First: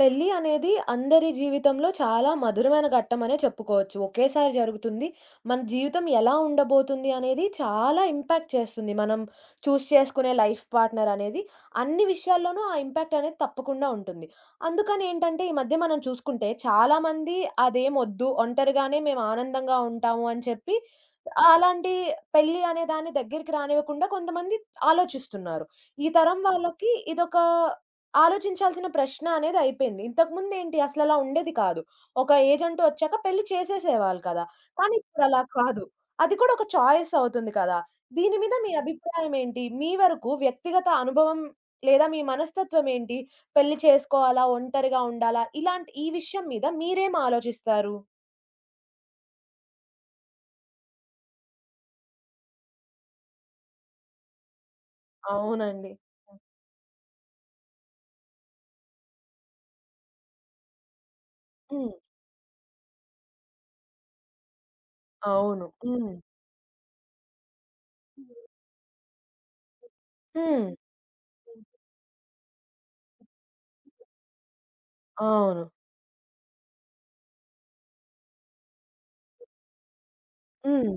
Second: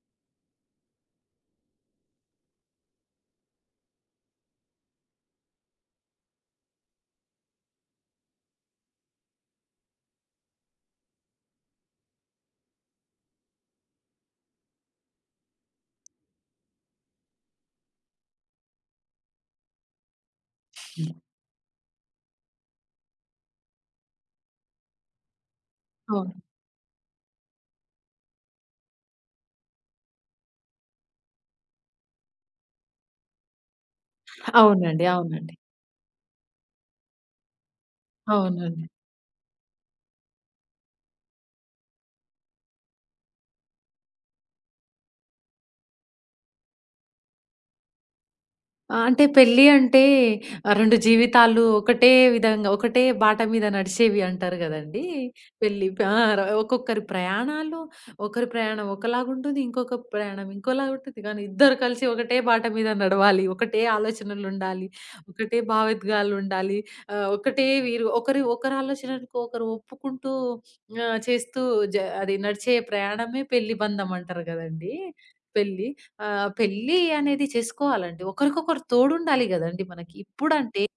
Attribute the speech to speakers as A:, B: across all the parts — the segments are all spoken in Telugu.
A: పెళ్లి అనేది అందరి జీవితంలో చాలా మధురమైన ఘట్టమనే చెప్పుకోవచ్చు. ఒకేసారి జరుగుతుంది. మన జీవితం ఎలా ఉండబోతుంది అనేది చాలా ఇంపాక్ట్ చేస్తుంది. మనం చూజ్ చేసుకునే లైఫ్ పార్ట్నర్ అనేది. అన్ని విషయాల్లోనూ ఆ ఇంపాక్ట్ అనేది తప్పకుండా ఉంటుంది. అందుకని ఏంటంటే ఈ మధ్య మనం చూసుకుంటే చాలామంది అదేమొద్దు ఒంటరిగానే మేము ఆనందంగా ఉంటాము అని చెప్పి అలాంటి పెళ్లి అనే దాన్ని దగ్గరికి రానివ్వకుండా కొంతమంది ఆలోచిస్తున్నారు. ఈ
B: అవును.
A: తరం వాళ్ళకి ఇదొక ఆలోచించాల్సిన ప్రశ్న అనేది అయిపోయింది. ఇంతకుముందేంటి అసలలా ఉండేది కాదు. ఒక ఏజ్ అంటూ వచ్చాక పెళ్లి చేసేసేవాళ్ళు కదా! కానీ
B: అవునండి.
A: ఇప్పుడలా
B: అవునండి.
A: కాదు. అది కూడా ఒక చాయిస్ అవుతుంది కదా! దీని మీద మీ
B: అవునండి.
A: అభిప్రాయం ఏంటి? మీ వరకు వ్యక్తిగత అనుభవం లేదా మీ మనస్తత్వం ఏంటి? పెళ్లి చేసుకోవాలా? ఒంటరిగా ఉండాలా? ఇలాంటి ఈ విషయం మీద మీరేం ఆలోచిస్తారు?
B: ఆ! అంటే పెళ్లి అంటే 2 జీవితాలు ఒకటే విధంగా ఒకటే బాట మీద నడిచేవి అంటారు గదండీ! పెళ్లి
A: అవునండి.
B: ఆ! ఒక్కొక్కరి ప్రయాణాలు ఒకరి ప్రయాణం ఒకలాగుంటుంది. ఇంకొక ప్రయాణం ఇంకోలాగుంటుంది. కానీ ఇద్దరు
A: హ్మ్.
B: కలిసి ఒకటే బాట మీద నడవాలి. ఒకటే ఆలోచనలుండాలి. ఒకటే
A: అవును. హ్మ్.
B: భావోద్వేగాలుండాలి. ఒకటే వీరు ఒకరి ఒకరి ఆలోచనలకు ఒకరు ఒప్పుకుంటూ
A: హ్మ్.
B: చేస్తూ జ అది నడిచే ప్రయాణమే పెళ్లి బంధం అంటారు గదండీ!
A: అవును.
B: పెళ్లి. పెళ్లి అనేది చేసుకోవాలండి. ఒకరికొకరు తోడుండాలి గదండీ మనకి. ఇప్పుడంటే
A: హ్మ్.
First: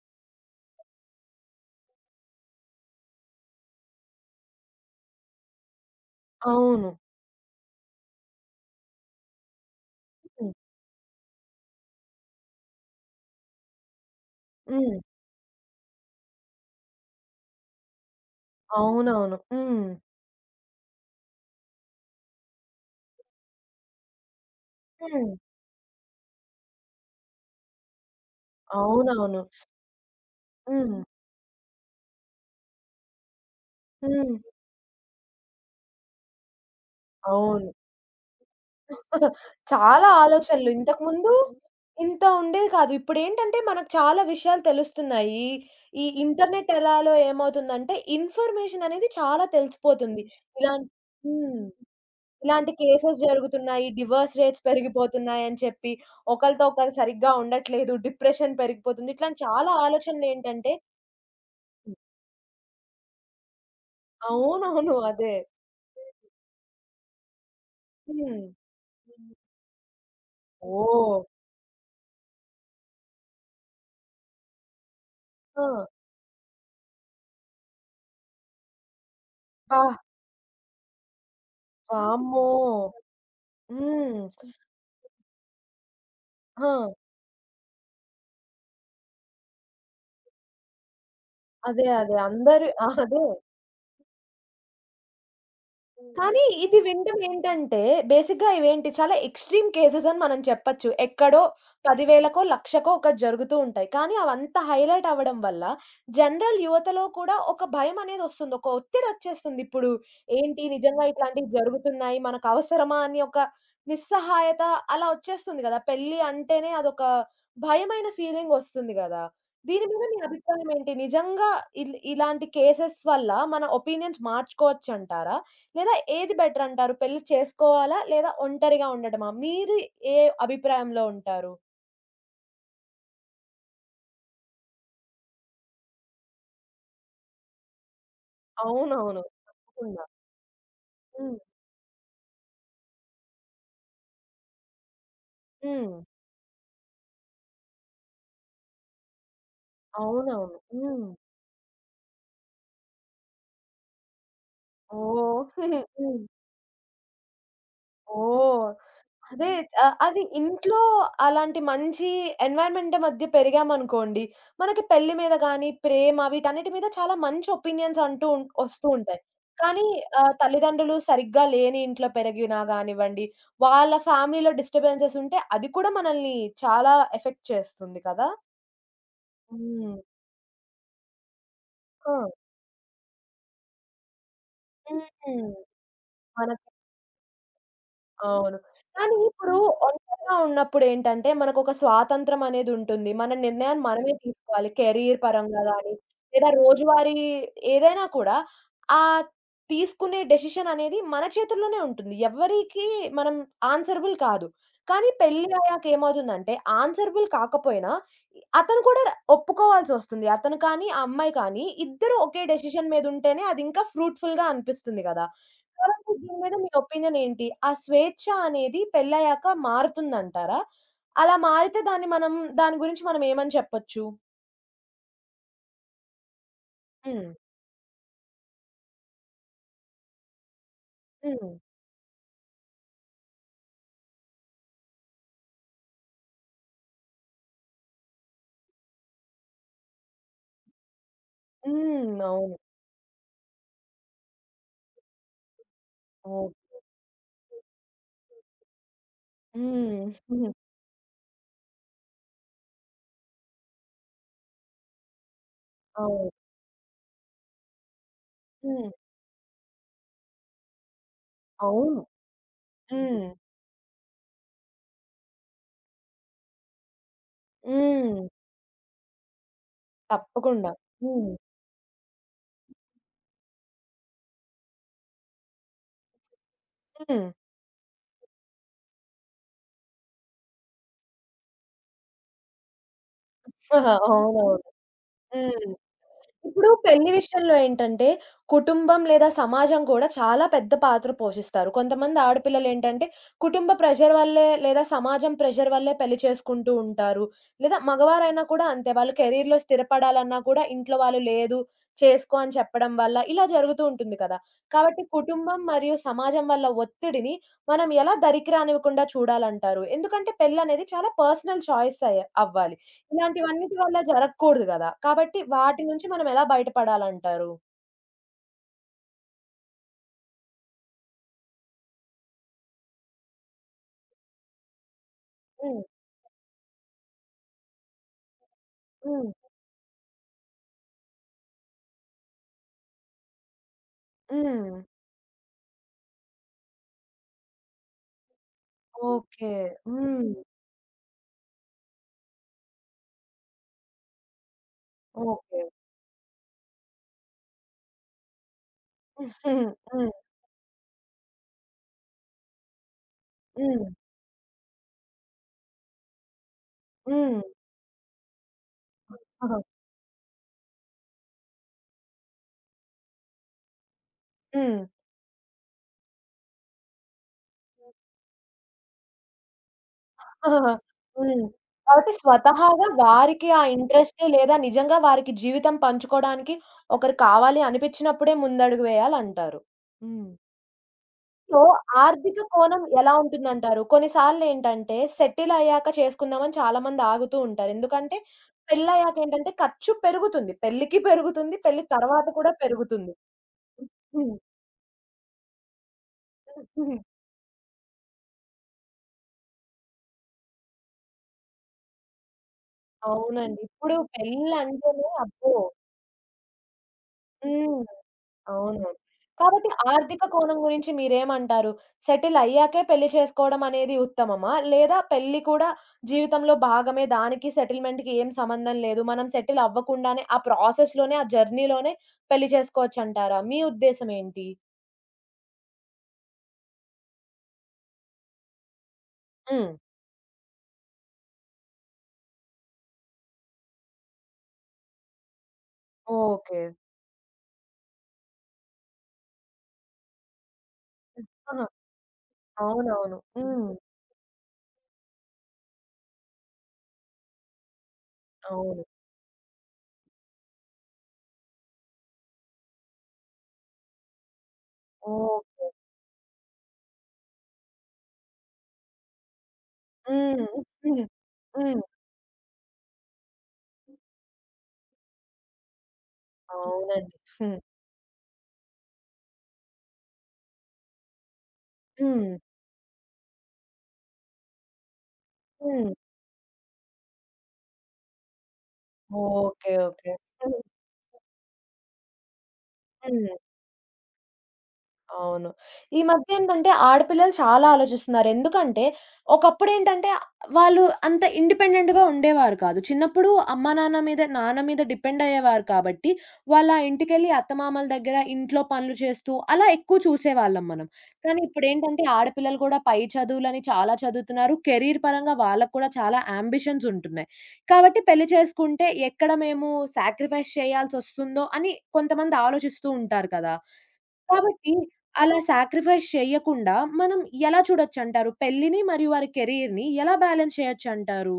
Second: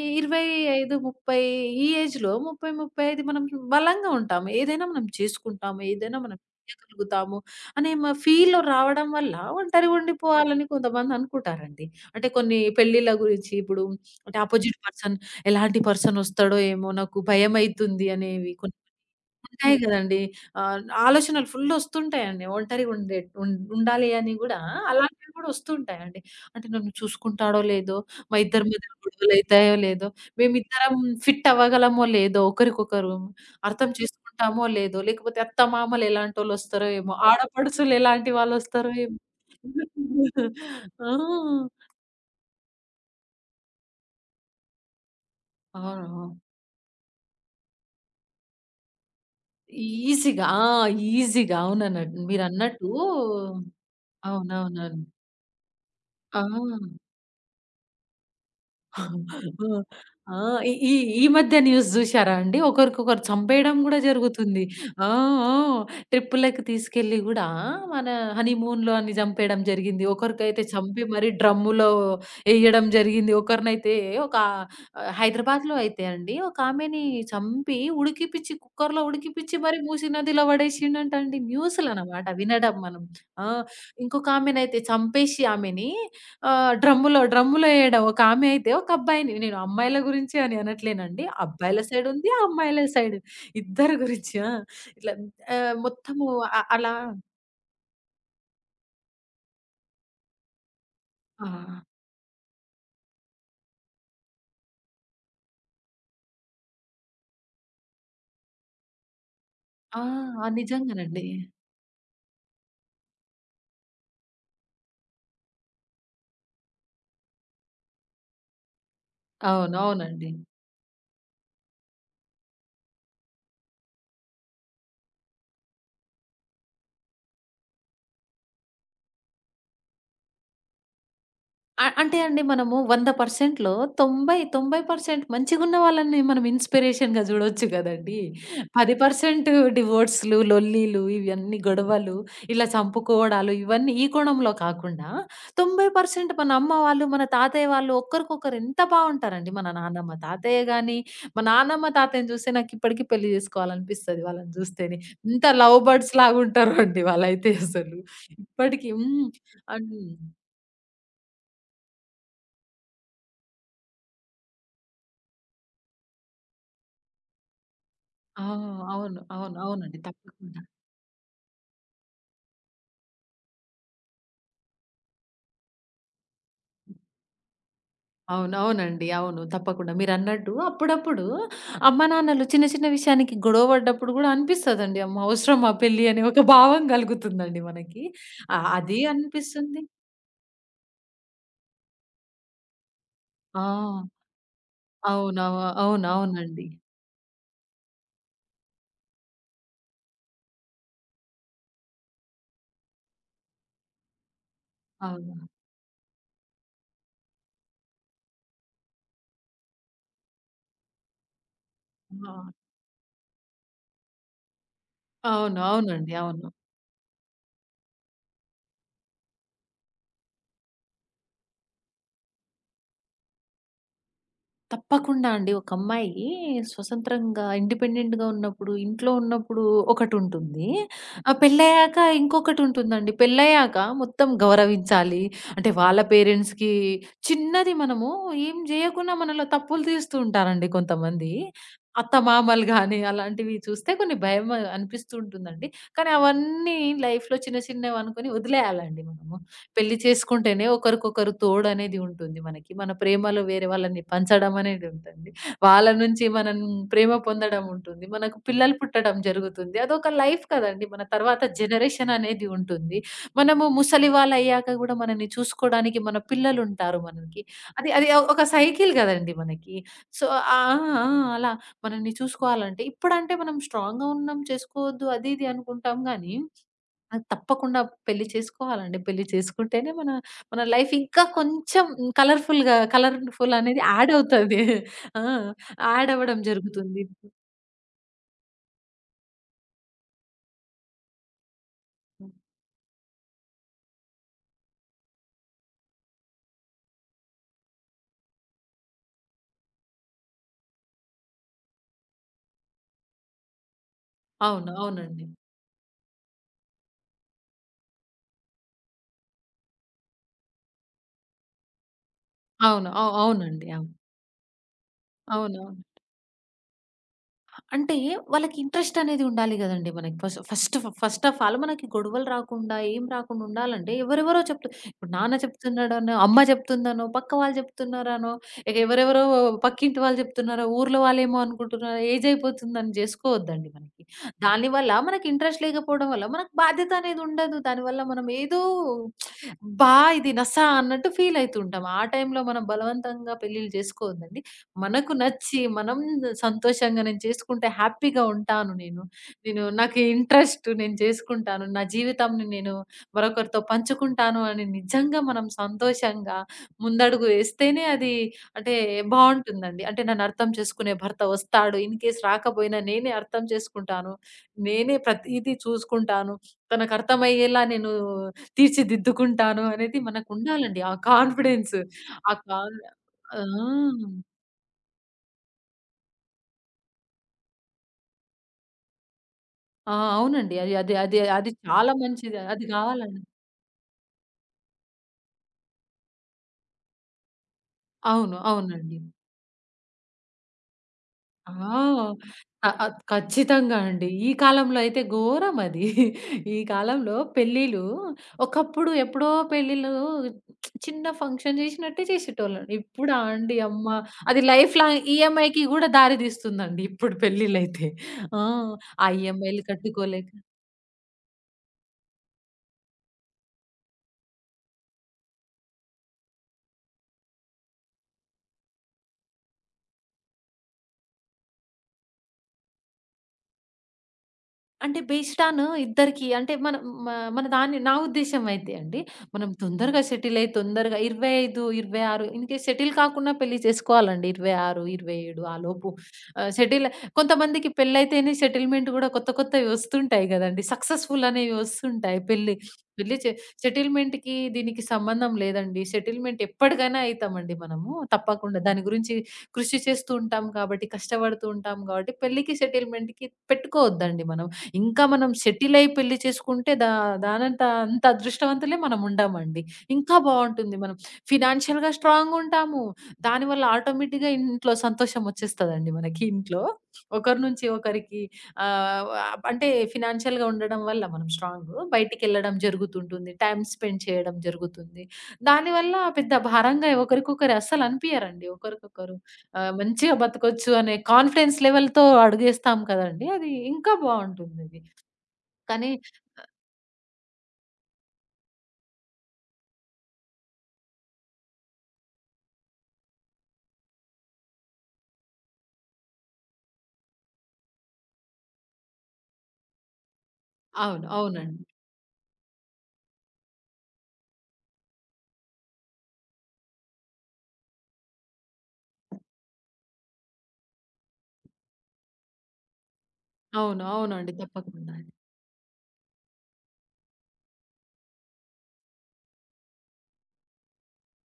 B: ఈ 25, 30 ఈ ఏజ్‌లో 30, 35 మనం బలంగా ఉంటాము. ఏదైనా మనం చేసుకుంటాము. ఏదైనా మనం
A: అవును.
B: చేయగలుగుతాము అనే ఫీల్‌లో రావడం వల్ల ఒంటరిగా
A: హ్మ్.
B: ఉండిపోవాలని కొంతమంది అనుకుంటారండి. అంటే కొన్ని పెళ్ళిళ్ళ గురించి ఇప్పుడు అంటే అపోజిట్
A: హ్మ్.
B: పర్సన్ ఎలాంటి పర్సనొస్తాడో ఏమో నాకు భయమైతుంది అనేవి కొన్ని
A: అవునవును.
B: ఉంటాయి
A: హ్మ్.
B: గదండీ. ఆహ్, ఆలోచనలు ఫుల్ ఒస్తుంటాయండి. ఒంటరిగా ఉండే ఉం ఉండాలి అని గూడా అలాంటివి
A: హ్మ్.
B: గూడా ఒస్తుంటాయండి. అంటే నన్ను చూసుకుంటాడో లేదో, మా ఇద్దరి మధ్యలో
A: అవునవును.
B: గొడవలైతాయో లేదో, మేమిద్దరం
A: హ్మ్.
B: ఫిట్ అవ్వగలమో లేదో, ఒకరికొకరు అర్థం
A: హ్మ్.
B: చేసుకుంటామో లేదో, లేకపోతే అత్తమామలు ఎలాంటోళ్ళొస్తారో ఏమో,
A: అవును.
B: ఆడపడుచులు ఎలాంటి వాళ్ళొస్తారో ఏమో.
A: చాలా ఆలోచనలు.
B: ఆ!
A: ఇంతకుముందు ఇంత ఉండేది కాదు. ఇప్పుడేంటంటే మనకు చాలా విషయాలు తెలుస్తున్నాయి. ఈ
B: అవునవును.
A: ఇంటర్నెట్ ఎలాలో ఏమవుతుందంటే ఇన్ఫర్మేషన్ అనేది చాలా తెలిసిపోతుంది.
B: ఈజీగా ఆ!
A: ఇలాం
B: ఈజీగా
A: హ్మ్.
B: అవుననండి.
A: ఇలాంటి
B: మీరన్నట్టు
A: కేసెస్ జరుగుతున్నాయి. డివోర్స్ రేట్స్
B: అవునవునండి.
A: పెరిగిపోతున్నాయని చెప్పి,
B: ఆ!
A: ఒకళ్ళతో ఒకళ్ళు సరిగ్గా ఉండట్లేదు. డిప్రెషన్ పెరిగిపోతుంది.
B: హ్మ్.
A: ఇట్లాంటి చాలా
B: ఆ!
A: ఆలోచనలేంటంటే
B: ఈ ఈ ఈ మధ్య న్యూస్ జూసారా అండి? ఒకరికొకరు చంపేయడం గూడా జరుగుతుంది.
A: అవునవును.
B: ఆ!
A: అదే.
B: ఆ! ట్రిప్పులకి తీసుకెళ్ళి గూడా మన
A: హ్మ్.
B: హనీమూన్‌లో అని జంపేయడం జరిగింది. ఒకరికైతే చంపి
A: ఓహ్!
B: మరి డ్రమ్ములో ఎయ్యడం జరిగింది. ఒక
A: ఆ!
B: హైదరాబాద్‌లో అయితే అండి ఒకామెని చంపి ఉడికిపిచ్చి కుక్కర్‌లో ఉడికిపిచ్చి మరి
A: అబ్బా!
B: మూసీ నదిలో పడేసిండంట అండి. న్యూస్‌లనమాట
A: వామ్మో!
B: వినడం మనం. ఆ!
A: హ్మ్. హ్మ్.
B: ఇంకొకామెనైతే చంపేసి ఆమెని ఆ!
A: ఆ!
B: డ్రమ్ములో ఏయడం. ఒక ఆమె అయితే ఒక అబ్బాయిని నేను అమ్మాయిల గురించి అని అనట్లేనండి. అబ్బాయిల
A: అదే.
B: సైడ్
A: అదే.
B: ఉంది,
A: అందరూ
B: అమ్మాయిల సైడ్
A: అదే.
B: ఇద్దరి గురించి. ఆ! ఇట్లా ఆహ్, మొత్తము
A: కానీ
B: అ
A: ఇది
B: అలా
A: వినడం ఏంటంటే, బేసిక్‌గా ఇవేంటి చాలా ఎక్స్‌ట్రీమ్ కేసెస్ అని మనం చెప్పొచ్చు. ఎక్కడో
B: ఆ!
A: 10,000కో, లక్షకో ఒకటి జరుగుతూ ఉంటాయి. కానీ అవంతా హైలైట్ అవ్వడం వల్ల జనరల్ యువతలో కూడా ఒక భయమనేది ఒస్తుంది. ఒక ఒత్తిడొచ్చేస్తుంది. ఇప్పుడు
B: ఆ! ఆ!
A: ఏంటి నిజంగా
B: నిజంగానండి.
A: ఇట్లాంటివి జరుగుతున్నాయి. మనకవసరమా అని ఒక నిస్సహాయత అలా ఒచ్చేస్తుంది గదా! పెళ్లి అంటేనే అదొక భయమైన ఫీలింగ్ ఒస్తుంది గదా!
B: అవును.
A: దీని మీద మీ
B: అవునండి.
A: అభిప్రాయం ఏంటి? నిజంగా ఇలాంటి కేసెస్ వల్ల మన ఒపీనియన్స్ మార్చుకోవచ్చంటారా? లేదా ఏది బెటర్ అంటారు? పెళ్లి చేసుకోవాలా? లేదా ఒంటరిగా ఉండడమా? మీరు ఏ అభిప్రాయంలో ఉంటారు?
B: అంటే అండి మనము 100%లో 90% మంచిగున్న వాళ్ళని మనం ఇన్‌స్పిరేషన్‌గా జూడొచ్చు గదండీ!
A: అవునవును.
B: 10%
A: తప్పకుండా.
B: డివోర్స్‌లు, లొల్లీలు,
A: హ్మ్.
B: ఇవన్నీ గొడవలు, ఇలా చంపుకోవడాలు ఇవన్నీ ఈ కోణంలో కాకుండా
A: హ్మ్.
B: 90% మన అమ్మ వాళ్ళు, మన తాతయ్య వాళ్ళు ఒకరికొకరు ఎంత బావుంటారండి. మన నానమ్మ,
A: అవునవును.
B: తాతయ్య గాని,
A: హ్మ్.
B: మా నానమ్మ, తాతయ్యని చూస్తే నాకిప్పటికి పెళ్లి జేసుకోవాలనిపిస్తది వాళ్ళని జూస్తేనే. ఇంత
A: ఓహ్!
B: లవ్
A: హ్మ్.
B: బర్డ్స్ లాగుంటారో అండి వాళ్ళైతే అసలు.
A: ఓహ్!
B: ఇప్పటికి హ్మ్.
A: అదే
B: అన్
A: అది ఇంట్లో అలాంటి మంచి ఎన్విరాన్మెంట్ మధ్య పెరిగామనుకోండి, మనకి పెళ్లి మీద గాని, ప్రేమ వీటన్నిటి మీద చాలా మంచి ఒపీనియన్స్ అంటూ
B: ఆ!
A: వస్తూ ఉంటాయి.
B: అవును. అవును.
A: కానీ
B: అవునండి. తప్పకుండా.
A: తల్లిదండ్రులు సరిగ్గా లేని ఇంట్లో పెరిగినా గానివ్వండి, వాళ్ళ ఫ్యామిలీలో డిస్టర్బెన్సెస్ ఉంటే అది కూడా మనల్ని చాలా ఎఫెక్ట్ చేస్తుంది కదా!
B: అవును. అవునండి. అవును.
A: హ్మ్.
B: తప్పకుండా. మీరన్నట్టు అప్పుడప్పుడు అమ్మా,
A: ఆ!
B: నాన్నలు చిన్న, చిన్న విషయానికి గొడవ పడ్డప్పుడు గూడా అనిపిస్తదండి. అమ్మ!
A: హ్మ్.
B: అవసరమా పెళ్లి అనే ఒక
A: మన
B: భావం కలుగుతుందండి మనకి.
A: అవును.
B: అది
A: కానీ ఇప్పుడు
B: అనిపిస్తుంది.
A: ఒంటరిగా ఉన్నప్పుడేంటంటే, మనకొక స్వాతంత్రం అనేదుంటుంది. మన నిర్ణయాన్ని
B: ఆ!
A: మనమే తీసుకోవాలి. కెరీర్
B: అవునవ
A: పరంగా గానీ, లేదా
B: అవునవునండి.
A: రోజువారీ ఏదైనా కూడా, ఆహ్, తీసుకునే డెసిషన్ అనేది మన చేతుల్లోనే ఉంటుంది. ఎవ్వరికీ మనం ఆన్సరబుల్ కాదు. కానీ
B: అవును.
A: పెళ్లి అయ్యాక ఏమవుతుందంటే, ఆన్సరబుల్ కాకపోయినా, అతను కూడా ఒప్పుకోవాల్సొస్తుంది. అతను కానీ, ఆ అమ్మాయి కానీ ఇద్దరు
B: ఆ!
A: ఒకే డెసిషన్ మీదుంటేనే అదింకా ఫ్రూట్‌ఫుల్‌గా అనిపిస్తుంది గదా!
B: అవును.
A: కాబట్టి
B: అవునండి.
A: దీని
B: అవును.
A: మీద మీ ఒపీనియన్ ఏంటి? ఆ స్వేచ్ఛ అనేది పెళ్లయ్యాక మారుతుందంటారా? అలా మారితే దాన్ని మనం దాని గురించి మనం ఏమని చెప్పొచ్చు?
B: తప్పకుండా అండి. ఒక అమ్మాయి
A: హ్మ్.
B: స్వతంత్రంగా, ఇండిపెండెంట్‌గా ఉన్నప్పుడు, ఇంట్లో ఉన్నప్పుడు ఒకటుంటుంది. ఆ
A: హ్మ్.
B: పెళ్ళయ్యాక ఇంకొకటుంటుందండి. పెళ్ళయ్యాక మొత్తం గౌరవించాలి. అంటే వాళ్ళ పేరెంట్స్‌కి చిన్నది మనము ఏం జేయకున్నా మనలో తప్పులు తీస్తూ ఉంటారండి కొంతమంది.
A: హ్మ్. అవును.
B: అత్తమామలు గాని అలాంటివి చూస్తే కొన్ని భయం అనిపిస్తూ ఉంటుందండి. కానీ
A: అవును.
B: అవన్నీ లైఫ్‌లో చిన్న చిన్నవనుకొని వదిలేయాలండి మనము. పెళ్లి
A: హ్మ్. హ్మ్.
B: చేసుకుంటేనే ఒకరికొకరు తోడనేది ఉంటుంది మనకి. మన ప్రేమలో వేరే వాళ్ళని పంచడం అనేది ఉంటుంది. వాళ్ళ నుంచి
A: అవును.
B: మనం ప్రేమ పొందడం ఉంటుంది. మనకు పిల్లలు
A: హ్మ్.
B: పుట్టడం జరుగుతుంది. అదొక లైఫ్ కదండీ! మన తర్వాత
A: అవును.
B: జనరేషన్ అనేది ఉంటుంది.
A: హ్మ్.
B: మనము ముసలి వాళ్ళయ్యాక గూడా మనల్ని చూసుకోడానికి మన పిల్లలుంటారు మనకి. అది అది
A: హ్మ్.
B: ఒక సైకిల్ గదండీ మనకి. సో ఆ!
A: తప్పకుండా.
B: ఆ!
A: హ్మ్.
B: అలా మనల్ని చూసుకోవాలంటే ఇప్పుడంటే మనం స్ట్రాంగ్‌గా ఉన్నాం, చేసుకోవద్దు అది ఇది అనుకుంటాం గానీ
A: హ్మ్.
B: తప్పకుండా పెళ్లి చేసుకోవాలండి. పెళ్లి చేసుకుంటేనే మన, మన లైఫ్ ఇంకా కొంచెం కలర్‌ఫుల్ అనేది యాడ్
A: అవునవును.
B: అవుతది. ఆ!
A: హ్మ్.
B: యాడ్ అవ్వడం
A: ఇప్పుడు
B: జరుగుతుంది.
A: పెళ్లి విషయంలో ఏంటంటే, కుటుంబం లేదా సమాజం కూడా చాలా పెద్ద పాత్ర పోషిస్తారు. కొంతమంది ఆడపిల్లలేంటంటే, కుటుంబ ప్రెషర్ వల్లే లేదా సమాజం ప్రెషర్ వల్లే పెళ్లి చేసుకుంటూ ఉంటారు. లేదా మగవారైనా కూడా అంతే. వాళ్ళు కెరీర్‌లో స్థిరపడాలన్నా కూడా ఇంట్లో వాళ్ళు లేదు, చేసుకో అని చెప్పడం వల్ల ఇలా జరుగుతూ ఉంటుంది కదా!
B: అవును.
A: కాబట్టి
B: అవునండి.
A: కుటుంబం మరియు సమాజం వల్ల ఒత్తిడిని మనం ఎలా దరికి రానివ్వకుండా చూడాలంటారు? ఎందుకంటే పెళ్లనేది చాలా పర్సనల్ చాయిస్ అయ్యే అవ్వాలి.
B: అవును. అవు అవునండి.
A: ఇలాంటివన్నిటి
B: అవును.
A: వల్ల జరగకూడదు గదా! కాబట్టి
B: అవును.
A: వాటి నుంచి మనం ఎలా బయటపడాలంటారు?
B: అంటే వాళ్ళకి ఇంట్రెస్ట్ అనేది ఉండాలి గదండీ! మనకి first first first of all మనకి గొడవలు రాకుండా, ఏం రాకుండా ఉండాలంటే ఎవరెవరో చెప్తు ఇప్పుడు నాన్న
A: హ్మ్.
B: చెప్తున్నాడనో, అమ్మ చెప్తుందనో, పక్క వాళ్ళు చెప్తున్నారనో, ఇక ఎవరెవరో
A: హ్మ్.
B: పక్కింటి వాళ్ళు చెప్తున్నారో, ఊర్లో వాళ్ళేమో అనుకుంటున్నారో, ఏజ్ అయిపోతుందని చేసుకోవద్దండి మనకి.
A: హ్మ్.
B: దానివల్ల మనకి ఇంట్రెస్ట్ లేకపోవడం వల్ల మనకు బాధ్యత అనేది ఉండదు. దానివల్ల మనం ఏదో
A: ఓకే.
B: "అబ్బా! ఇది
A: హ్మ్.
B: నస" అన్నట్టు ఫీల్ అయితుంటాం. ఆ టైంలో మనం బలవంతంగా పెళ్ళిళ్ళు చేసుకోవద్దండి. మనకు నచ్చి
A: ఓకే.
B: మనం సంతోషంగా నేను చేసుకుంటే హ్యాపీగా ఉంటాను నేను. నేను
A: హ్మ్.
B: నాకు
A: హ్మ్.
B: ఇంట్రెస్ట్ నేను చేసుకుంటాను. నా జీవితాన్ని నేను మరొకరితో
A: హ్మ్.
B: పంచుకుంటాను అని నిజంగా మనం సంతోషంగా ముందడుగు
A: హ్మ్.
B: వేస్తేనే అది అంటే
A: ఆహా!
B: బావుంటుందండి. అంటే నన్ను అర్థం చేసుకునే భర్త వస్తాడు. ఇన్ కేస్ రాకపోయినా నేనే అర్థం చేసుకుంటాను.
A: హ్మ్.
B: నేనే ప్రతీది చూసుకుంటాను. తనకు అర్థమయ్యేలా నేను తీర్చిదిద్దుకుంటాను అనేది మనకు
A: ఆహాహా!
B: ఉండాలండి. ఆ
A: హ్మ్.
B: కాన్ఫిడెన్స్.
A: కాబట్టి
B: ఆ కాన్
A: స్వతహాగా
B: ఆ!
A: వారికి ఆ ఇంట్రెస్ట్ లేదా నిజంగా వారికి జీవితం పంచుకోవడానికి ఒకరు కావాలి అనిపించినప్పుడే ముందడుగు వేయాలంటారు.
B: ఆ!
A: హ్మ్.
B: అవునండి. అది అది అది అది
A: ఇంట్లో
B: చాలా
A: ఆర్థిక
B: మంచిది. అది
A: కోణం ఎలా
B: కావాలండి.
A: ఉంటుందంటారు? కొన్నిసార్లేంటంటే సెటిల్ అయ్యాక చేసుకుందామని చాలామంది ఆగుతూ ఉంటారు. ఎందుకంటే
B: అవును. అవునండి.
A: పెళ్లయ్యాక ఏంటంటే ఖర్చు పెరుగుతుంది. పెళ్లికి పెరుగుతుంది. పెళ్లి
B: ఆ!
A: తర్వాత కూడా
B: అ అ
A: పెరుగుతుంది.
B: ఖచ్చితంగా అండి. ఈ
A: హ్మ్.
B: కాలంలో అయితే ఘోరం అది. ఈ
A: హ్మ్.
B: కాలంలో పెళ్ళిలు ఒకప్పుడు ఎప్పుడో పెళ్ళిలు చిన్న ఫంక్షన్ చేసినట్టే చేసేటోళ్ళండి. ఇప్పుడా అండి
A: అవునండి.
B: అమ్మ!
A: ఇప్పుడు
B: అది లైఫ్
A: పెళ్ళంటేనే
B: లాంగ్
A: అబ్బో!
B: ఈఎంఐకి కూడా దారి తీస్తుందండి ఇప్పుడు
A: హ్మ్.
B: పెళ్ళిళ్ళైతే. ఆ!
A: అవును.
B: ఆ ఈఎంఐలు
A: కాబట్టి ఆర్థిక
B: కట్టుకోలేక
A: కోణం గురించి మీరేమంటారు? సెటిల్ అయ్యాకే పెళ్లి చేసుకోవడం అనేది ఉత్తమమా? లేదా పెళ్లి కూడా జీవితంలో భాగమే దానికి సెటిల్‌మెంట్‌కి ఏం సంబంధం లేదు. మనం సెటిల్ అవ్వకుండానే ఆ ప్రాసెస్‌లోనే, ఆ జర్నీలోనే పెళ్లి చేసుకోవచ్చంటారా? మీ ఉద్దేశ్యం ఏంటి?
B: అంటే బేస్డ్ ఆన్ ఇద్దరికీ అంటే మనం మ మన దాన్ని నా ఉద్దేశ్యం అయితే అండి. మనం
A: హ్మ్.
B: తొందరగా సెటిల్ అయ్యి తొందరగా 25, 26 ఇన్‌కేస్ సెటిల్ కాకున్నా పెళ్లి చేసుకోవాలండి. 26, 27 ఆ లోపు ఆహ్,
A: ఓకే.
B: సెటిల్ కొంతమందికి పెళ్లయితేనే సెటిల్‌మెంట్ గూడా కొత్త కొత్తవి వస్తుంటాయి గదండీ. సక్సెస్‌ఫుల్ అనేవి
A: ఆహా!
B: వస్తుంటాయి. పెళ్లి పెళ్లి
A: అవునవును.
B: చే
A: హ్మ్.
B: సెటిల్‌మెంట్‌కి దీనికి సంబంధం లేదండి. సెటిల్‌మెంట్ ఎప్పటికైనా అయితామండి మనము. తప్పకుండా దాని
A: అవును.
B: గురించి కృషి చేస్తూ ఉంటాం కాబట్టి, కష్టపడుతూ ఉంటాం కాబట్టి పెళ్లికి, సెటిల్‌మెంట్‌కి పెట్టుకోవద్దండి మనం. ఇంకా మనం
A: ఓకే.
B: సెటిల్ అయ్యి పెళ్లి చేసుకుంటే దానంత అంత అదృష్టవంతులే మనం ఉండమండి. ఇంకా
A: హ్మ్.
B: బావుంటుంది మనం.
A: హ్మ్. హ్మ్.
B: ఫినాన్షియల్‌గా స్ట్రాంగుంటాము. దానివల్ల ఆటోమేటిక్‌గా ఇంట్లో సంతోషం వచ్చేస్తదండి మనకి ఇంట్లో.
A: అవునండి.
B: ఒకరి
A: హ్మ్.
B: నుంచి ఒకరికి ఆహ్, అంటే ఫినాన్షియల్‌గా ఉండడం వల్ల మనం స్ట్రాంగు
A: హ్మ్.
B: బయటికెళ్ళడం జరుగుతుంటుంది. టైమ్ స్పెండ్ చేయడం జరుగుతుంది.
A: హ్మ్.
B: దానివల్ల పెద్ద భారంగా ఒకరికొకరు అస్సలు అనిపియరండి ఒకరికొకరు.
A: ఓకే. ఓకే.
B: మంచిగా
A: హ్మ్.
B: బతకొచ్చు అనే కాన్ఫిడెన్స్ లెవెల్‌తో అడుగేస్తాం
A: హ్మ్.
B: కదండీ! అది ఇంకా బావుంటుందది.
A: అవును.
B: కానీ
A: ఈ మధ్య ఏంటంటే ఆడపిల్లలు చాలా ఆలోచిస్తున్నారు. ఎందుకంటే ఒకప్పుడేంటంటే వాళ్ళు అంత ఇండిపెండెంట్‌గా ఉండేవారు కాదు. చిన్నప్పుడు అమ్మా, నాన్న మీద డిపెండ్ అయ్యేవారు కాబట్టి వాళ్ళ ఇంటికెళ్ళి అత్తమామల దగ్గర ఇంట్లో పనులు చేస్తూ అలా ఎక్కువ చూసేవాళ్ళం మనం.
B: అవును.
A: కానీ
B: అవునండి.
A: ఇప్పుడేంటంటే ఆడపిల్లలు కూడా పై చదువులని చాలా చదువుతున్నారు. కెరీర్ పరంగా వాళ్ళకి కూడా చాలా యాంబిషన్స్ ఉంటున్నాయి. కాబట్టి పెళ్లి చేసుకుంటే ఎక్కడ మేము సాక్రిఫైస్ చేయాల్సొస్తుందో అని కొంతమంది ఆలోచిస్తూ ఉంటారు కదా!
B: అవును. అవునండి.
A: కాబట్టి
B: తప్పకుండా అండి.
A: అలా సాక్రిఫైస్ చేయకుండా మనం ఎలా చూడొచ్చంటారు? పెళ్లిని మరియు వారి కెరియర్‌ని ఎలా బ్యాలెన్స్ చేయొచ్చంటారు?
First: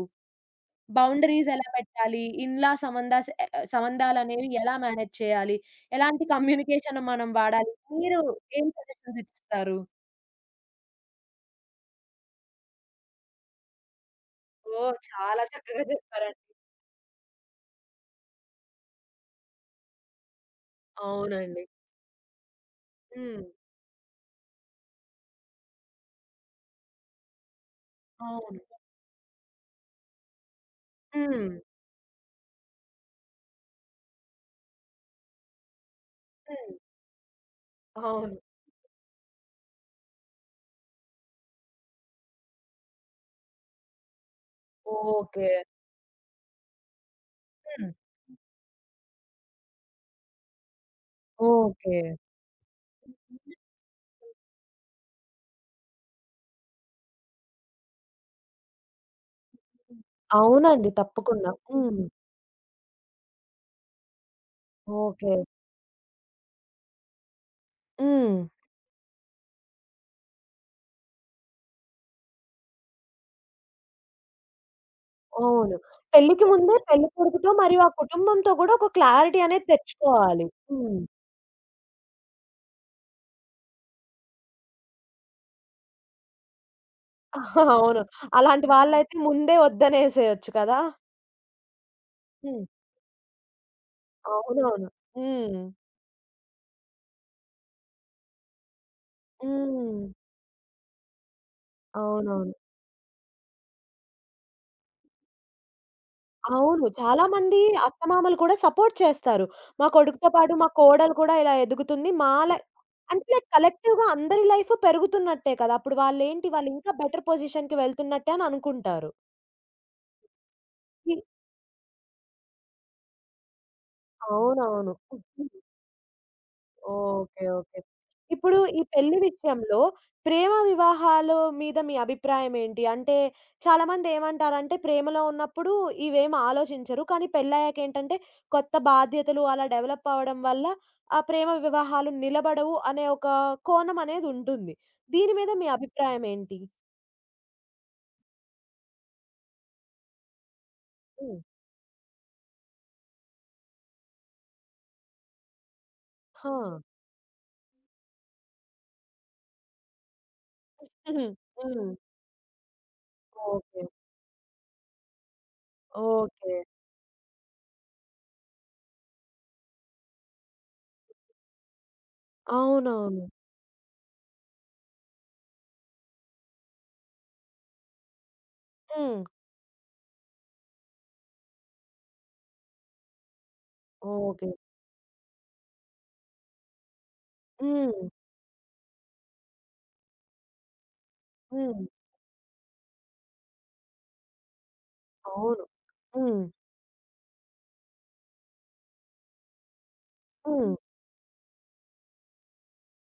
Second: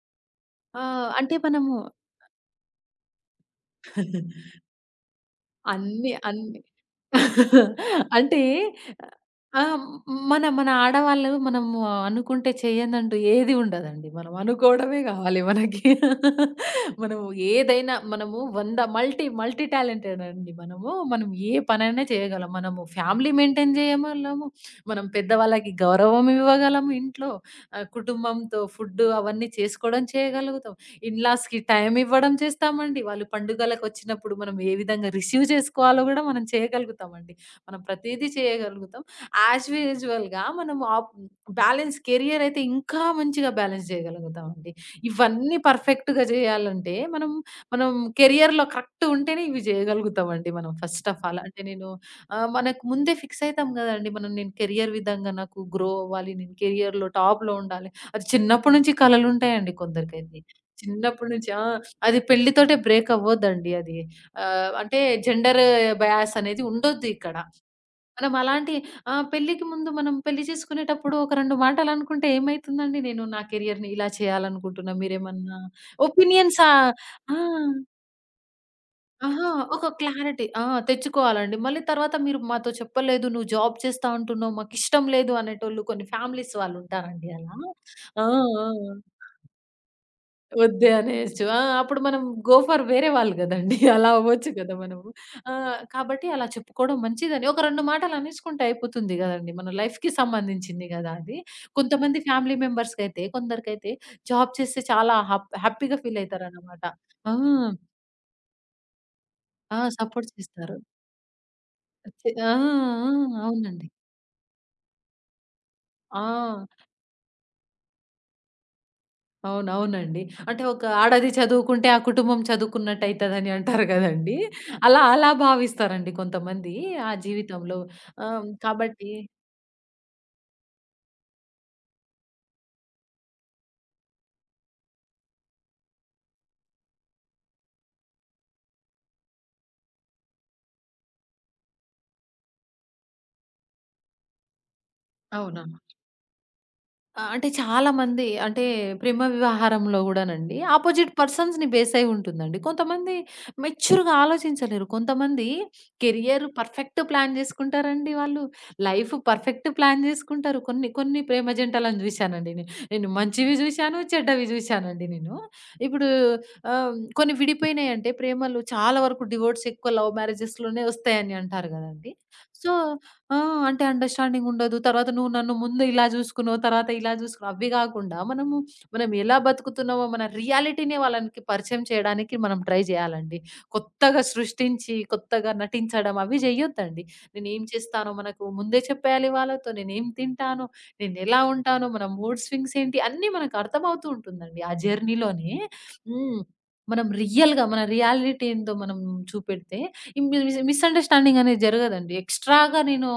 B: ఆ! అంటే
A: బౌండరీస్ ఎలా
B: మనము
A: పెట్టాలి? ఇన్‌లా సంబంధాస్ ఎ ఆహ్, సంబంధాలనేవి ఎలా మేనేజ్ చేయాలి?
B: అన్ని
A: ఎలాంటి
B: అన్ని
A: కమ్యూనికేషన్ మనం వాడాలి? మీరు
B: అంటే
A: ఏం సజెషన్స్
B: ఆ!
A: ఇస్తారు?
B: మన మన ఆడవాళ్ళు మనము అనుకుంటే చేయనంటూ ఏది ఉండదండి. మనం
A: ఓహ్!
B: అనుకోవడమే కావాలి
A: చాలా
B: మనకి.
A: చక్కగా చెప్పారండి.
B: మనము ఏదైనా మనము 100 మల్టీ మల్టీ టాలెంటెడ్ అండి మనము. మనం ఏ
A: అవునండి.
B: పనైనా చేయగలం. మనము ఫ్యామిలీ
A: హ్మ్.
B: మెయింటైన్ చేయగలము. మనం పెద్దవాళ్ళకి గౌరవం ఇవ్వగలము ఇంట్లో.
A: అవును.
B: కుటుంబంతో ఫుడ్డు అవన్నీ చేసుకోవడం చేయగలుగుతాం.
A: హ్మ్.
B: ఇన్‌లాస్‌కి టైం ఇవ్వడం చేస్తామండి. వాళ్ళు పండుగలకొచ్చినప్పుడు మనం ఏ విధంగా రిసీవ్ చేసుకోవాలో గూడా మనం
A: హ్మ్.
B: చేయగలుగుతామండి. మనం ప్రతీదీ
A: అవును.
B: చేయగలుగుతాం. యాజ్ యూజువల్‌గా మనం ఆప్ బ్యాలెన్స్ కెరియర్ అయితే ఇంకా మంచిగా బ్యాలెన్స్ చేయగలుగుతామండి.
A: ఓకే.
B: ఇవన్నీ పర్ఫెక్ట్‌గా చేయాలంటే మనం
A: హ్మ్.
B: కెరియర్‌లో కరెక్ట్ ఉంటేనే ఇవి చేయగలుగుతామండి మనం ఫస్ట్ ఆఫ్ ఆల్.
A: ఓకే.
B: మనకు ముందే ఫిక్స్ అయితాం గదండీ మనం నేను కెరియర్ విధంగా నాకు గ్రో అవ్వాలి. నేను కెరియర్‌లో టాప్‌లో ఉండాలి. అది చిన్నప్పటి నుంచి కలలుంటాయండి కొందరికైతే.
A: అవునండి.
B: చిన్నప్పటి
A: తప్పకుండా.
B: నుంచి ఆ!
A: హ్మ్.
B: అది పెళ్లితోటే బ్రేక్ అవ్వొద్దండి అది. ఆహ్, అంటే
A: ఓకే.
B: జెండర్ బయాస్ అనేది ఉండొద్దు ఇక్కడ. మనం
A: హ్మ్.
B: అలాంటి ఆ! పెళ్ళికి ముందు మనం పెళ్లి చేసుకునేటప్పుడు ఒక 2 మాటలు అనుకుంటే ఏమైతుందండి? నేను నా కెరియర్‌ని ఇలా చేయాలనుకుంటున్నా. మీరేమన్నా
A: అవును. పెళ్ళికి
B: ఒపీనియన్సా
A: ముందే
B: ఆ!
A: పెళ్ళికొడుకుతో మరియు ఆ కుటుంబంతో గూడా ఒక క్లారిటీ
B: ఆహా!
A: అనేది
B: ఒక క్లారిటీ
A: తెచ్చుకోవాలి.
B: ఆ!
A: హ్మ్.
B: తెచ్చుకోవాలండి. మళ్ళీ తర్వాత మీరు మాతో చెప్పలేదు. నువ్వు జాబ్ చేస్తా అంటున్నావు. మాకిష్టం లేదు అనేటోళ్ళు కొన్ని ఫ్యామిలీస్ వాళ్ళుంటారండి అలా.
A: అవును.
B: ఆ!
A: అలాంటి
B: ఆ!
A: వాళ్ళైతే ముందే వద్దనేసేయొచ్చు కదా!
B: వద్దే అనేయొచ్చు. అప్పుడు మనం గో
A: హ్మ్.
B: ఫర్ వేరే వాళ్ళు గదండీ! అలా అవ్వచ్చు గదా!
A: అవునవును.
B: మనము.
A: హ్మ్.
B: కాబట్టి అలా చెప్పుకోవడం మంచిదని ఒక 2 మాటలు అనేసుకుంటే అయిపోతుంది గదండీ! మన
A: హ్మ్.
B: లైఫ్‌కి సంబంధించింది గదా! అది. కొంతమంది
A: అవునవును.
B: ఫ్యామిలీ మెంబర్స్‌కైతే కొందరికైతే జాబ్ చేస్తే చాలా హ్యాపీగా ఫీల్ అయితారన్నమాట.
A: అవును. చాలా
B: ఆ!
A: మంది అత్తమామలు కూడా సపోర్ట్ చేస్తారు.
B: ఆ!
A: మా కొడుకుతో
B: సపోర్ట్
A: పాటు మా
B: చేస్తారు.
A: కోడలు కూడా ఇలా ఎదుగుతుంది.
B: చే
A: మా
B: ఆ!
A: లై అంటే
B: ఆ!
A: లైక్
B: అవునండి.
A: కలెక్టివ్‌గా అందరి లైఫ్ పెరుగుతున్నట్టే కదా! అప్పుడు
B: ఆ!
A: వాళ్ళేంటి వాళ్ళింకా బెటర్ పొజిషన్‌కి వెళ్తున్నట్టే అని అనుకుంటారు.
B: అవునవునండి. అంటే ఒక
A: హ్మ్.
B: ఆడది చదువుకుంటే ఆ కుటుంబం చదువుకున్నట్టయితదని అంటారు గదండీ!
A: అవునవును.
B: అలా అలా భావిస్తారండి కొంతమంది ఆ
A: ఓకే. ఓకే.
B: జీవితంలో. ఆహ్,
A: ఇప్పుడు ఈ
B: కాబట్టి
A: పెళ్లి విషయంలో ప్రేమ వివాహాలు మీద మీ అభిప్రాయం ఏంటి? అంటే చాలామంది ఏమంటారంటే ప్రేమలో ఉన్నప్పుడు ఇవేమి ఆలోచించరు. కానీ పెళ్లయ్యాక ఏంటంటే కొత్త బాధ్యతలు అలా డెవలప్ అవ్వడం వల్ల ఆ ప్రేమ వివాహాలు నిలబడవు అనే ఒక కోణం అనేది ఉంటుంది. దీని మీద
B: అవునా!
A: మీ అభిప్రాయం ఏంటి?
B: అంటే చాలామంది అంటే ప్రేమ వ్యవహారంలో గూడానండి అపోజిట్
A: హ్మ్.
B: పర్సన్స్‌ని బేస్ అయి ఉంటుందండి. కొంతమంది మెచ్యూర్‌గా ఆలోచించలేరు. కొంతమంది కెరియర్
A: హా!
B: పర్ఫెక్ట్ ప్లాన్ జేసుకుంటారండి వాళ్ళు. లైఫ్ పర్ఫెక్ట్ ప్లాన్ జేసుకుంటారు. కొన్ని కొన్ని
A: హుహు.
B: ప్రేమ
A: హ్మ్.
B: జంటలను జూశానండి నేను. నేను మంచివి
A: ఓకే.
B: జూశాను, చెడ్డవి జూశానండి నేను. ఇప్పుడు
A: ఓకే.
B: కొన్ని విడిపోయినాయంటే ప్రేమలు చాలా వరకు డివోర్స్ ఎక్కువ లవ్ మ్యారేజెస్‌లోనే ఒస్తాయని అంటారు గదండీ. సో
A: అవునవును.
B: ఆ! అంటే అండర్‌స్టాండింగ్ ఉండదు. తర్వాత నువ్వు నన్ను ముందు ఇలా జూసుకున్నావు, తర్వాత ఇలా జూసుకున్నావు. అవి గాకుండా మనం
A: హ్మ్.
B: ఎలా బతుకుతున్నామో మన రియాలిటీ‌ని వాళ్ళనికి పరిచయం చేయడానికి మనం ట్రై జేయాలండి. కొత్తగా
A: ఓకే.
B: సృష్టించి, కొత్తగా నటించడం అవి జేయొద్దండి. నేనేం
A: హ్మ్.
B: చేస్తానో మనకు ముందే చెప్పేయాలి వాళ్ళతో. నేనేం తింటాను, నేనెలా
A: హ్మ్.
B: ఉంటాను, మన మూడ్ స్వింగ్స్ ఏంటి అన్నీ మనకు అర్థమవుతూ ఉంటుందండి. ఆ జర్నీలోనే
A: అవును.
B: హ్మ్.
A: హ్మ్.
B: మనం రియల్‌గా మన రియాలిటీ ఏందో మనం చూపెడితే ఈ మి మిస్
A: హ్మ్.
B: మిస్‌అండర్‌స్టాండింగ్ అనేది జరగదండి. ఎక్స్‌ట్రా‌గా నేను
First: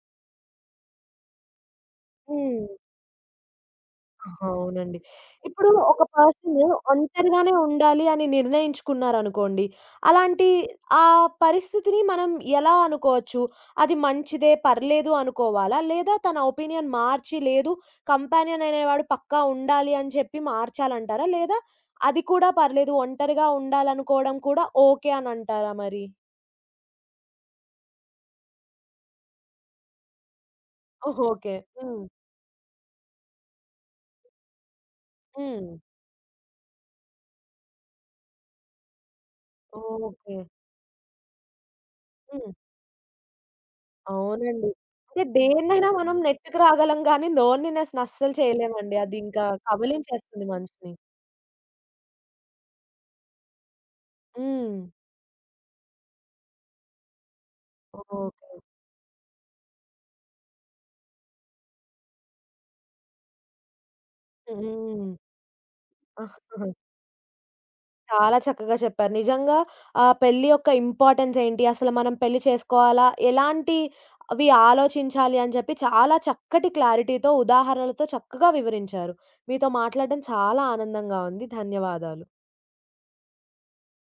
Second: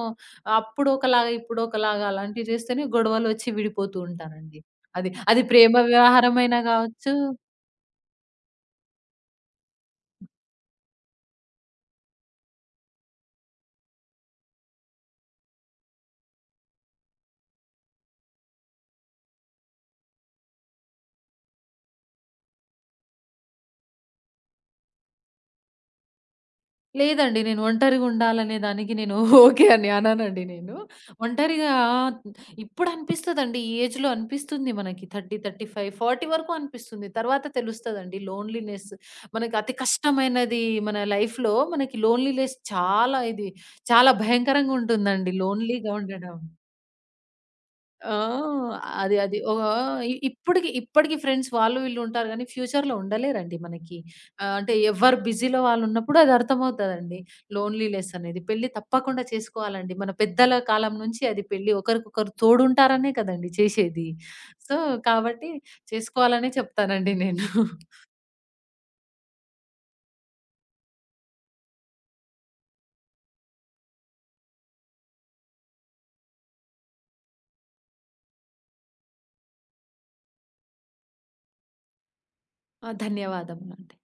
B: అప్పుడు ఒకలాగా, ఇప్పుడు ఒకలాగా అలాంటివి
A: హ్మ్.
B: చేస్తేనే గొడవలొచ్చి విడిపోతూ ఉంటారండి.
A: అవునండి.
B: అది అది
A: ఇప్పుడు
B: ప్రేమ
A: ఒక పర్సన్
B: వ్యవహారమైనా గావచ్చు
A: ఒంటరిగానే ఉండాలి అని నిర్ణయించుకున్నారనుకోండి. అలాంటి ఆ పరిస్థితిని మనం ఎలా అనుకోవచ్చు? అది మంచిదే, పర్లేదు అనుకోవాలా? లేదా తన ఒపీనియన్ మార్చి, లేదు కంపానియన్ అనేవాడు పక్కా ఉండాలి అని చెప్పి మార్చాలంటారా? లేదా అది కూడా పర్లేదు, ఒంటరిగా ఉండాలనుకోవడం కూడా ఓకే అనంటారా మరి?
B: లేదండి. నేను ఒంటరిగా ఉండాలనే దానికి నేను ఓకే అని అననండి నేను.
A: ఓహ్! ఓకే.
B: ఒంటరిగా
A: హ్మ్.
B: ఇప్పుడు అనిపిస్తదండి. ఈ ఏజ్‌లో అనిపిస్తుంది మనకి 30,
A: హ్మ్.
B: 35, 40 వరకు అనిపిస్తుంది. తర్వాత తెలుస్తదండి లోన్‌లీనెస్ మనకి అతి
A: ఓకే.
B: కష్టమైనది మన లైఫ్‌లో మనకి
A: హ్మ్.
B: లోన్‌లీనెస్ చాలా ఇది చాలా
A: అవునండి.
B: భయంకరంగా
A: అంటే
B: ఉంటుందండి
A: దేన్నైనా
B: లోన్‌లీగా
A: మనం
B: ఉండడం.
A: నెట్టుకు రాగలం గానీ, లోన్‌లీనెస్‌ని
B: ఆ!
A: అస్సలు చేయలేమండి.
B: అది
A: అది
B: అది.
A: ఇంకా
B: ఒగ ఇ
A: కబళించేస్తుంది
B: ఇప్పటికి
A: మనిషిని.
B: ఇప్పటికి ఫ్రెండ్స్ వాళ్ళు వీళ్ళు ఉంటారు గానీ, ఫ్యూచర్‌లో ఉండలేరండి మనకి. ఆహ్, అంటే
A: హ్మ్.
B: ఎవరు బిజీలో వాళ్ళున్నప్పుడు అది అర్థమవుతదండి. లోన్లీనెస్ అనేది.
A: ఓకే.
B: పెళ్లి తప్పకుండా చేసుకోవాలండి. మన పెద్దల కాలం నుంచి అది పెళ్లి ఒకరికొకరు తోడుంటారనే కదండీ చేసేది. సో,
A: హ్మ్.
B: కాబట్టి చేసుకోవాలనే చెప్తానండి నేను.
A: చాలా చక్కగా చెప్పారు. నిజంగా పెళ్లి యొక్క ఇంపార్టెన్స్ ఏంటి? అసలు మనం పెళ్లి చేసుకోవాలా? ఎలాంటి అవి ఆలోచించాలి అని చెప్పి చాలా చక్కటి క్లారిటీతో, ఉదాహరణలతో చక్కగా వివరించారు. మీతో మాట్లాడడం చాలా ఆనందంగా ఉంది. ధన్యవాదాలు.
B: ధన్యవాదములండి.